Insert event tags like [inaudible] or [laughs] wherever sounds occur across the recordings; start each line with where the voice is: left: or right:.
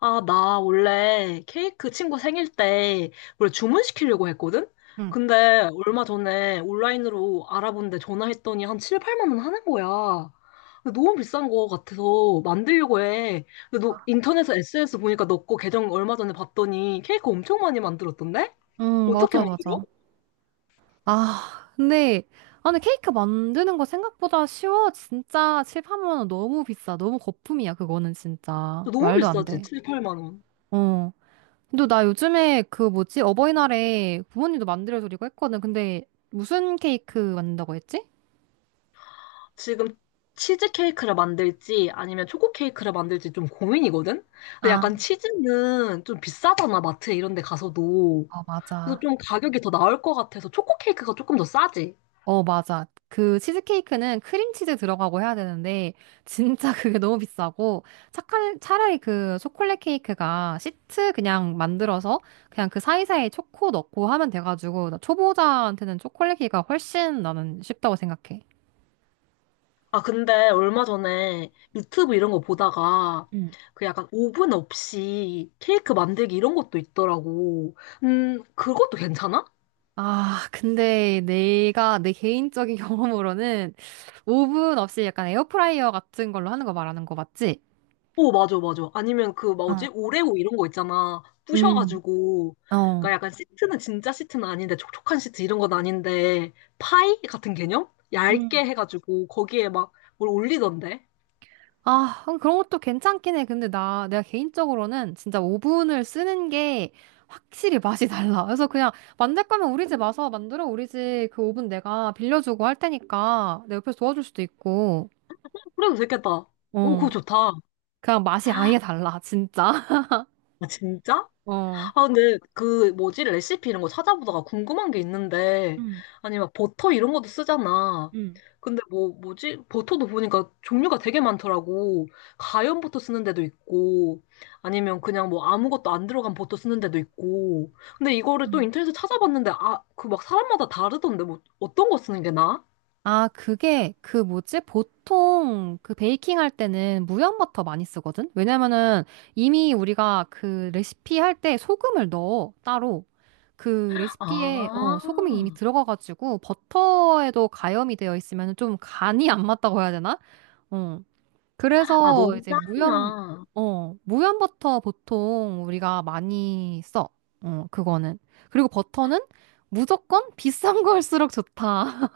left: 아, 나 원래 케이크 친구 생일 때 원래 주문시키려고 했거든?
right: 응,
left: 근데 얼마 전에 온라인으로 알아본데 전화했더니 한 7, 8만 원 하는 거야. 근데 너무 비싼 거 같아서 만들려고 해. 근데 너 인터넷에 SNS 보니까 너 거 계정 얼마 전에 봤더니 케이크 엄청 많이 만들었던데?
right: 응,
left: 어떻게
right: 맞아,
left: 만들어?
right: 맞아. 아, 근데, 아, 근데 케이크 만드는 거 생각보다 쉬워. 진짜 7, 8만 원 너무 비싸. 너무 거품이야, 그거는 진짜.
left: 너무
right: 말도 안
left: 비싸지,
right: 돼.
left: 7, 8만 원.
right: 어. 근데 나 요즘에 그 뭐지? 어버이날에 부모님도 만들어드리고 했거든. 근데 무슨 케이크 만든다고 했지?
left: 지금 치즈 케이크를 만들지 아니면 초코 케이크를 만들지 좀 고민이거든? 근데
right: 아,
left: 약간 치즈는 좀 비싸잖아, 마트 이런 데 가서도.
right: 어,
left: 그래서
right: 맞아.
left: 좀 가격이 더 나을 것 같아서 초코 케이크가 조금 더 싸지.
right: 어, 맞아. 그 치즈케이크는 크림치즈 들어가고 해야 되는데, [laughs] 진짜 그게 너무 비싸고, 차라리 그 초콜릿 케이크가 시트 그냥 만들어서, 그냥 그 사이사이에 초코 넣고 하면 돼가지고, 나 초보자한테는 초콜릿 케이크가 훨씬 나는 쉽다고 생각해.
left: 아, 근데 얼마 전에 유튜브 이런 거 보다가
right: 응.
left: 그 약간 오븐 없이 케이크 만들기 이런 것도 있더라고. 그것도 괜찮아?
right: 아, 근데 내 개인적인 [laughs] 경험으로는, 오븐 없이 약간 에어프라이어 같은 걸로 하는 거 말하는 거 맞지?
left: 오, 맞아, 맞아. 아니면 그,
right: 어.
left: 뭐지? 오레오 이런 거 있잖아.
right: 음.
left: 부셔가지고. 그러니까
right: 어.
left: 약간 시트는 진짜 시트는 아닌데, 촉촉한 시트 이런 건 아닌데, 파이 같은 개념? 얇게
right: 음.
left: 해가지고, 거기에 막 뭘 올리던데?
right: 아, 그런 것도 괜찮긴 해. 근데 내가 개인적으로는 진짜 오븐을 쓰는 게 확실히 맛이 달라. 그래서 그냥 만들 거면 우리 집 와서 만들어. 우리 집 그 오븐 내가 빌려주고 할 테니까 내 옆에서 도와줄 수도 있고.
left: 그래도 되겠다. 오, 그거
right: 어.
left: 좋다.
right: 그냥 맛이 아예 달라, 진짜.
left: 아, 진짜?
right: [laughs] 어.
left: 아, 근데 그 뭐지? 레시피 이런 거 찾아보다가 궁금한 게 있는데,
right: 응,
left: 아니, 막 버터 이런 것도 쓰잖아.
right: 응.
left: 근데 뭐, 뭐지? 버터도 보니까 종류가 되게 많더라고. 가염 버터 쓰는 데도 있고, 아니면 그냥 뭐 아무것도 안 들어간 버터 쓰는 데도 있고. 근데 이거를 또 인터넷에 찾아봤는데, 아, 그 막 사람마다 다르던데, 뭐, 어떤 거 쓰는 게 나아?
right: 아, 그게 그 뭐지? 보통 그 베이킹 할 때는 무염버터 많이 쓰거든? 왜냐면은 이미 우리가 그 레시피 할 때 소금을 넣어, 따로. 그 레시피에 어,
left: 아,
right: 소금이 이미 들어가가지고 버터에도 가염이 되어 있으면 좀 간이 안 맞다고 해야 되나? 어.
left: 아,
right: 그래서
left: 너무
right: 이제
left: 짜구나.
right: 어, 무염버터 보통 우리가 많이 써. 어, 그거는. 그리고 버터는 무조건 비싼 걸수록 좋다.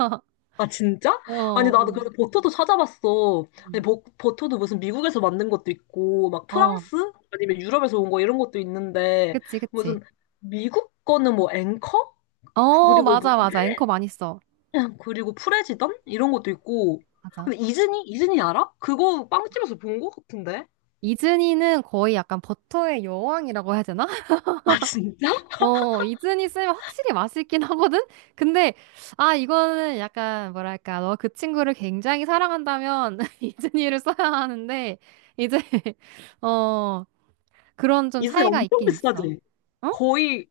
left: 아, 진짜?
right: [laughs]
left: 아니,
right: 어.
left: 나도 그래서 버터도 찾아봤어. 아니,
right: 음.
left: 버터도 무슨 미국에서 만든 것도 있고, 막
right: 어,
left: 프랑스? 아니면 유럽에서 온 거 이런 것도 있는데,
right: 그치, 그치.
left: 무슨 미국 거는 뭐 앵커?
right: 어,
left: 그리고 뭐,
right: 맞아, 맞아. 앵커 많이 써.
left: [laughs] 그리고 프레지던? 이런 것도 있고.
right: 맞아.
left: 근데 이즈니? 이즈니 알아? 그거 빵집에서 본 거 같은데?
right: 이즈니는 거의 약간 버터의 여왕이라고 해야 되나? [laughs]
left: 아, 진짜?
right: 어, 이즈니 쓰면 확실히 맛있긴 하거든? 근데, 아, 이거는 약간, 뭐랄까, 너 그 친구를 굉장히 사랑한다면 [laughs] 이즈니를 써야 하는데, 이제, [laughs] 어, 그런 좀
left: 이즈니
right: 차이가
left: 엄청
right: 있긴 있어.
left: 비싸지?
right: 어?
left: 거의,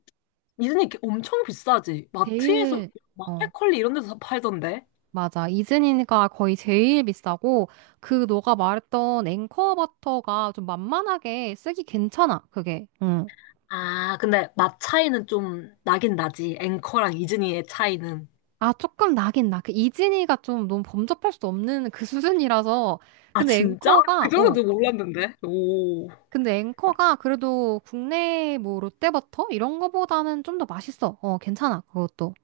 left: 이즈니 엄청 비싸지? 마트에서,
right: 제일, 어.
left: 마켓컬리 이런 데서 팔던데?
right: 맞아. 이즈니가 거의 제일 비싸고, 그 너가 말했던 앵커 버터가 좀 만만하게 쓰기 괜찮아, 그게. 응.
left: 아, 근데 맛 차이는 좀 나긴 나지. 앵커랑 이즈니의 차이는.
right: 아, 조금 나긴 나. 그 이즈니가 좀 너무 범접할 수 없는 그 수준이라서.
left: 아,
right: 근데
left: 진짜? 그
right: 앵커가,
left: 정도는
right: 어.
left: 좀 몰랐는데. 오.
right: 근데 앵커가 그래도 국내 뭐 롯데버터? 이런 거보다는 좀 더 맛있어. 어, 괜찮아, 그것도.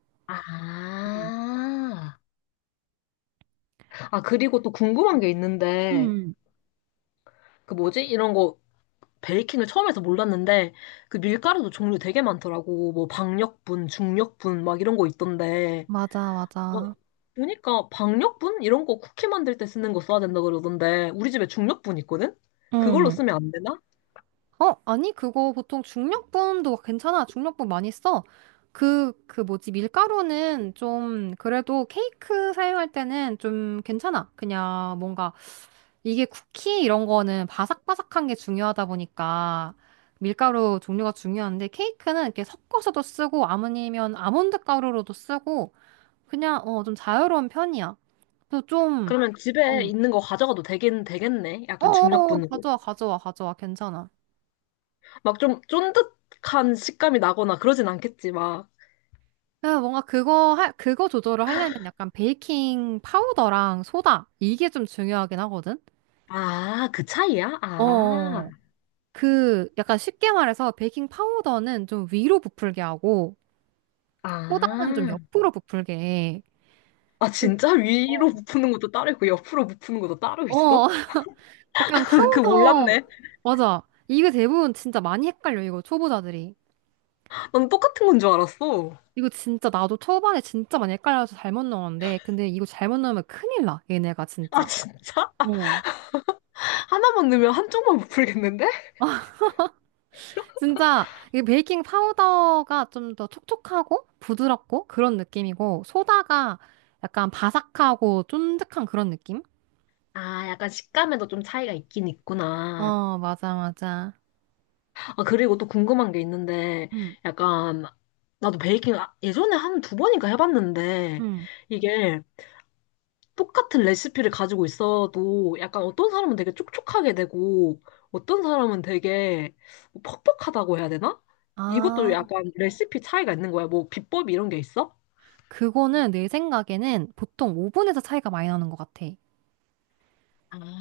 right: 음.
left: 아. 아, 그리고 또 궁금한 게 있는데,
right: 음.
left: 그 뭐지? 이런 거 베이킹을 처음 해서 몰랐는데, 그 밀가루도 종류 되게 많더라고. 뭐 박력분, 중력분 막 이런 거 있던데.
right: 맞아,
left: 어,
right: 맞아.
left: 보니까 박력분 이런 거 쿠키 만들 때 쓰는 거 써야 된다 그러던데, 우리 집에 중력분 있거든? 그걸로
right: 응.
left: 쓰면 안 되나?
right: 어, 아니, 그거 보통 중력분도 괜찮아. 중력분 많이 써. 그 뭐지, 밀가루는 좀, 그래도 케이크 사용할 때는 좀 괜찮아. 그냥 뭔가, 이게 쿠키 이런 거는 바삭바삭한 게 중요하다 보니까, 밀가루 종류가 중요한데, 케이크는 이렇게 섞어서도 쓰고, 아니면 아몬드 가루로도 쓰고, 그냥, 어, 좀 자유로운 편이야. 그래서 좀,
left: 그러면
right: 어,
left: 집에 있는 거 가져가도 되긴 되겠네. 약간
right: 어어,
left: 중력분으로.
right: 가져와, 가져와, 가져와. 괜찮아.
left: 막 좀 쫀득한 식감이 나거나 그러진 않겠지, 막.
right: 그 뭔가 그거 조절을 하려면 약간 베이킹 파우더랑 소다 이게 좀 중요하긴 하거든.
left: 아, 그 차이야? 아,
right: 어, 그 약간 쉽게 말해서 베이킹 파우더는 좀 위로 부풀게 하고 소다는 좀
left: 아.
right: 옆으로 부풀게 해.
left: 아,
right: 그리고
left: 진짜? 위로 부푸는 것도 따로 있고, 옆으로 부푸는 것도 따로
right: 어, 어,
left: 있어?
right: [laughs] 약간
left: [laughs] 그
right: 파우더
left: 몰랐네.
right: 맞아. 이게 대부분 진짜 많이 헷갈려 이거 초보자들이.
left: 난 똑같은 건 줄 알았어.
right: 이거 진짜 나도 초반에 진짜 많이 헷갈려서 잘못 넣었는데 근데 이거 잘못 넣으면 큰일 나 얘네가
left: 아,
right: 진짜.
left: 진짜? 하나만 넣으면 한쪽만 부풀겠는데?
right: 진짜 이 베이킹 파우더가 좀 더 촉촉하고 부드럽고 그런 느낌이고 소다가 약간 바삭하고 쫀득한 그런 느낌?
left: 아, 약간 식감에도 좀 차이가 있긴 있구나.
right: 어, 맞아, 맞아.
left: 아, 그리고 또 궁금한 게 있는데,
right: 음,
left: 약간, 나도 베이킹 예전에 한 두 번인가 해봤는데,
right: 음.
left: 이게 똑같은 레시피를 가지고 있어도 약간 어떤 사람은 되게 촉촉하게 되고, 어떤 사람은 되게 뭐 퍽퍽하다고 해야 되나? 이것도
right: 아,
left: 약간 레시피 차이가 있는 거야. 뭐 비법 이런 게 있어?
right: 그거는 내 생각에는 보통 오븐에서 차이가 많이 나는 것 같아.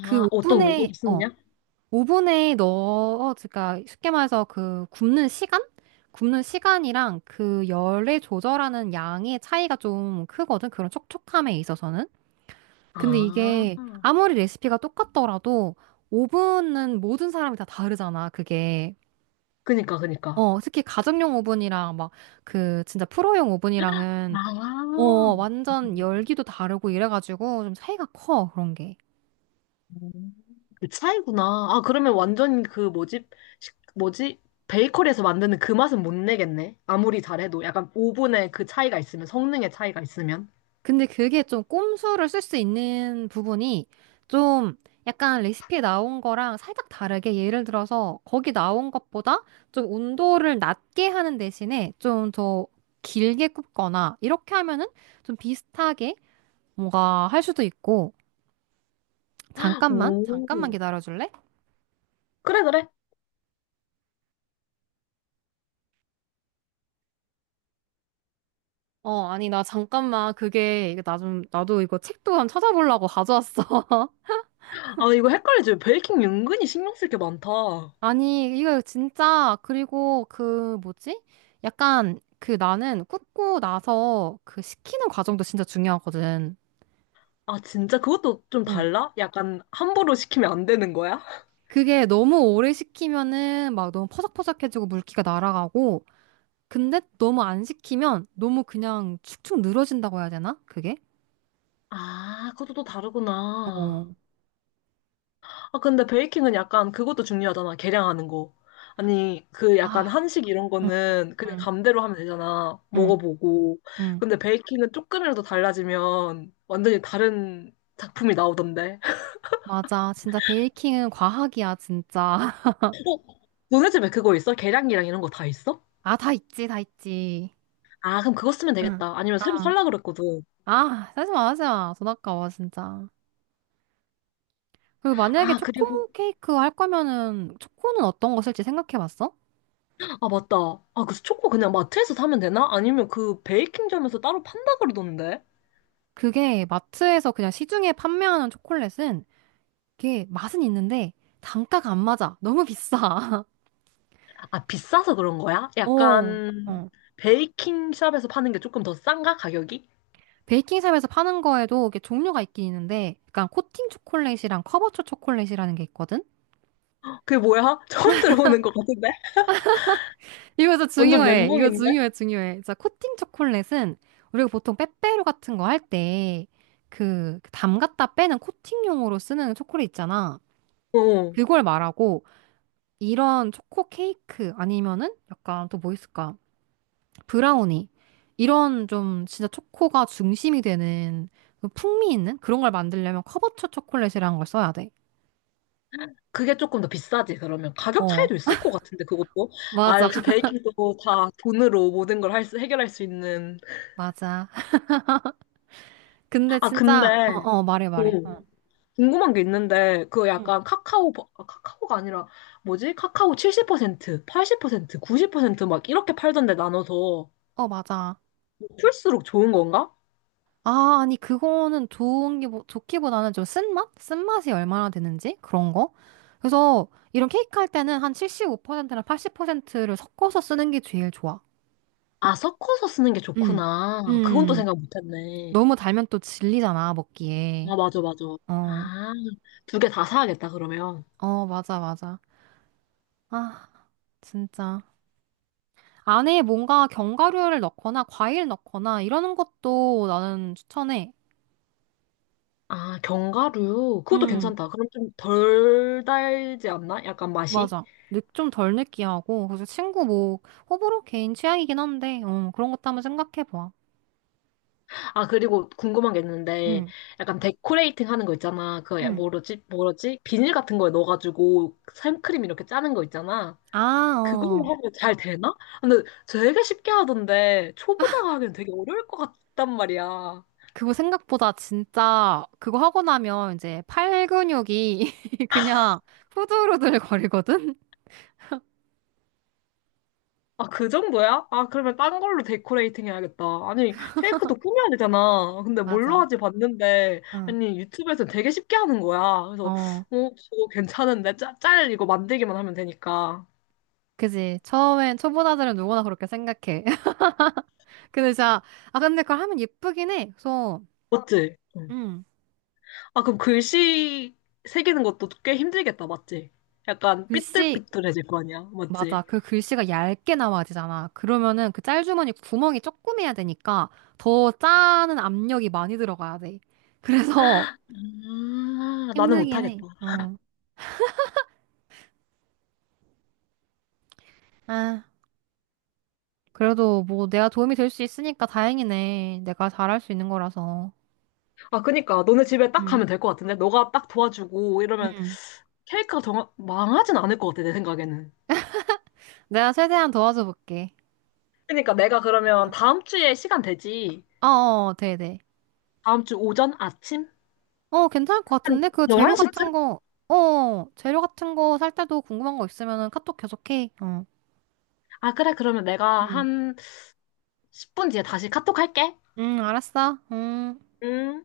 left: 어떤 오븐을
right: 어,
left: 쓰느냐?
right: 오븐에 넣어, 그러니까 쉽게 말해서 그 굽는 시간? 굽는 시간이랑 그 열의 조절하는 양의 차이가 좀 크거든. 그런 촉촉함에 있어서는. 근데
left: 아,
right: 이게 아무리 레시피가 똑같더라도 오븐은 모든 사람이 다 다르잖아, 그게.
left: 그니까, 그니까.
right: 어, 특히 가정용 오븐이랑 막 그 진짜 프로용 오븐이랑은 어,
left: 아,
right: 완전 열기도 다르고 이래가지고 좀 차이가 커, 그런 게.
left: 음, 그 차이구나. 아, 그러면 완전 그 뭐지? 뭐지? 베이커리에서 만드는 그 맛은 못 내겠네. 아무리 잘해도. 약간 오븐의 그 차이가 있으면, 성능의 차이가 있으면.
right: 근데 그게 좀 꼼수를 쓸 수 있는 부분이 좀 약간 레시피에 나온 거랑 살짝 다르게 예를 들어서 거기 나온 것보다 좀 온도를 낮게 하는 대신에 좀 더 길게 굽거나 이렇게 하면은 좀 비슷하게 뭔가 할 수도 있고 잠깐만 잠깐만
left: 오.
right: 기다려줄래?
left: 그래, 그래.
right: 어 아니 나 잠깐만 그게 나 좀 나도 이거 책도 한 찾아보려고 가져왔어. [laughs]
left: 아, 이거 헷갈리지. 베이킹 은근히 신경 쓸 게 많다.
right: 아니, 이거 진짜, 그리고 그, 뭐지? 약간, 그 나는 굽고 나서 그 식히는 과정도 진짜 중요하거든.
left: 아, 진짜 그것도 좀
right: 응.
left: 달라? 약간 함부로 시키면 안 되는 거야? [laughs]
right: 그게 너무 오래 식히면은 막 너무 퍼석퍼석해지고 물기가 날아가고, 근데 너무 안 식히면 너무 그냥 축축 늘어진다고 해야 되나? 그게?
left: 아, 그것도 또
right: 어,
left: 다르구나. 아, 근데 베이킹은 약간 그것도 중요하잖아. 계량하는 거. 아니, 그 약간
right: 아,
left: 한식 이런
right: 응,
left: 거는 그냥
right: 응,
left: 감대로 하면 되잖아.
right: 응,
left: 먹어보고.
right: 응.
left: 근데 베이킹은 조금이라도 달라지면 완전히 다른 작품이 나오던데. [laughs]
right: 맞아. 진짜 베이킹은 과학이야, 진짜. [laughs]
left: 너네 집에 그거 있어? 계량기랑 이런 거 다 있어?
right: 아, 다 있지, 다 있지.
left: 아, 그럼 그거 쓰면
right: 응.
left: 되겠다. 아니면 새로
right: 아,
left: 살라 그랬거든.
right: 아, 하지 마, 하지 마. 돈 아까워, 진짜. 그 만약에
left: 아, 그리고,
right: 초코 케이크 할 거면은 초코는 어떤 거 쓸지 생각해 봤어?
left: 아, 맞다. 아, 그 초코 그냥 마트에서 사면 되나? 아니면 그 베이킹점에서 따로 판다 그러던데?
right: 그게 마트에서 그냥 시중에 판매하는 초콜릿은 이게 맛은 있는데 단가가 안 맞아. 너무 비싸.
left: 아, 비싸서 그런 거야?
right: [laughs] 어.
left: 약간
right: 어.
left: 베이킹 샵에서 파는 게 조금 더 싼가? 가격이?
right: 베이킹샵에서 파는 거에도 이게 종류가 있긴 있는데 약간 코팅 초콜릿이랑 커버초 초콜릿이라는 게 있거든?
left: 그게 뭐야? [laughs] 처음 들어보는 것 같은데?
right: 이거 진짜
left: 완전
right: 중요해. 이거 중요해,
left: 멘붕인데?
right: 중요해. 진짜 코팅 초콜릿은 우리가 보통 빼빼로 같은 거 할 때그 그 담갔다 빼는 코팅용으로 쓰는 초콜릿 있잖아.
left: 어.
right: 그걸 말하고 이런 초코 케이크 아니면은 약간 또 뭐 있을까? 브라우니. 이런 좀 진짜 초코가 중심이 되는 그 풍미 있는 그런 걸 만들려면 커버처 초콜릿이라는 걸 써야 돼.
left: 그게 조금 더 비싸지, 그러면. 가격
right: 어,
left: 차이도 있을 것 같은데, 그것도. 아,
right: 맞아.
left: 역시
right: [laughs]
left: 베이킹도 다 돈으로 모든 걸 할 수, 해결할 수 있는.
right: 맞아. 근데
left: 아,
right: 진짜, 어,
left: 근데,
right: 어, 말해,
left: 어,
right: 말해. 어,
left: 궁금한 게 있는데, 그
right: 응.
left: 약간 카카오, 아, 카카오가 아니라, 뭐지? 카카오 70%, 80%, 90%막 이렇게 팔던데 나눠서,
right: 어, 맞아.
left: 풀수록 좋은 건가?
right: 아, 아니, 그거는 좋은 게, 좋기보다는 좀 쓴맛? 쓴맛이 얼마나 되는지? 그런 거? 그래서 이런 케이크 할 때는 한 75%나 80%를 섞어서 쓰는 게 제일 좋아.
left: 아, 섞어서 쓰는 게
right: 음.
left: 좋구나. 그건 또
right: 음.
left: 생각 못 했네.
right: 너무 달면 또 질리잖아, 먹기에.
left: 아, 맞아, 맞아.
right: 어,
left: 아, 두 개 다 사야겠다, 그러면.
right: 어, 맞아, 맞아. 아, 진짜. 안에 뭔가 견과류를 넣거나 과일 넣거나 이러는 것도 나는 추천해.
left: 아, 견과류. 그것도
right: 음,
left: 괜찮다. 그럼 좀 덜 달지 않나? 약간 맛이?
right: 맞아. 좀 덜 느끼하고. 그래서 친구 뭐, 호불호 개인 취향이긴 한데, 어, 그런 것도 한번 생각해봐.
left: 아, 그리고 궁금한 게 있는데,
right: 응.
left: 약간 데코레이팅 하는 거 있잖아. 그,
right: 응.
left: 뭐지, 뭐지? 비닐 같은 거에 넣어가지고 생크림 이렇게 짜는 거 있잖아.
right: 아,
left: 그걸로
right: 어.
left: 하면 잘 되나? 근데 되게 쉽게 하던데, 초보자가 하기엔 되게 어려울 것 같단 말이야.
right: 그거 생각보다 진짜, 그거 하고 나면 이제 팔 근육이 [laughs] 그냥 후들후들 거리거든?
left: 아, 그 정도야? 아, 그러면 딴 걸로 데코레이팅 해야겠다. 아니, 케이크도 꾸며야 되잖아. 근데 뭘로
right: 맞아.
left: 하지 봤는데,
right: 응.
left: 아니, 유튜브에서 되게 쉽게 하는 거야. 그래서, 어,
right: 어.
left: 저거 괜찮은데? 짤 이거 만들기만 하면 되니까.
right: 그지. 처음엔 초보자들은 누구나 그렇게 생각해. [laughs] 근데 진짜, 아, 근데 그걸 하면 예쁘긴 해. 그래서,
left: 맞지? 응.
right: 음,
left: 아, 그럼 글씨 새기는 것도 꽤 힘들겠다, 맞지? 약간
right: 글씨,
left: 삐뚤삐뚤해질 거 아니야, 맞지?
right: 맞아. 그 글씨가 얇게 나와야 되잖아. 그러면은 그 짤주머니 구멍이 조금 해야 되니까 더 짜는 압력이 많이 들어가야 돼. 그래서
left: 아,
right: [laughs]
left: 나는
right: 힘들긴
left: 못하겠다.
right: 해. 음. 아, 그래도 뭐 내가 도움이 될 수 있으니까 다행이네. 내가 잘할 수 있는 거라서.
left: 아, 그니까, 너네 집에 딱
right: 응.
left: 가면 될 것 같은데? 너가 딱 도와주고 이러면
right: 응.
left: 케이크가 망하진 않을 것 같아, 내 생각에는.
right: 내가 최대한 도와줘 볼게.
left: 그러니까 내가 그러면 다음 주에 시간 되지?
right: 어어, 네네.
left: 다음 주 오전 아침?
right: 어, 괜찮을 것
left: 한
right: 같은데? 그 재료
left: 11시쯤?
right: 같은 거, 어, 재료 같은 거 살 때도 궁금한 거 있으면은 카톡 계속해. 어.
left: 아, 그래. 그러면 내가
right: 응.
left: 한 10분 뒤에 다시 카톡 할게.
right: 응, 알았어. 음.
left: 음.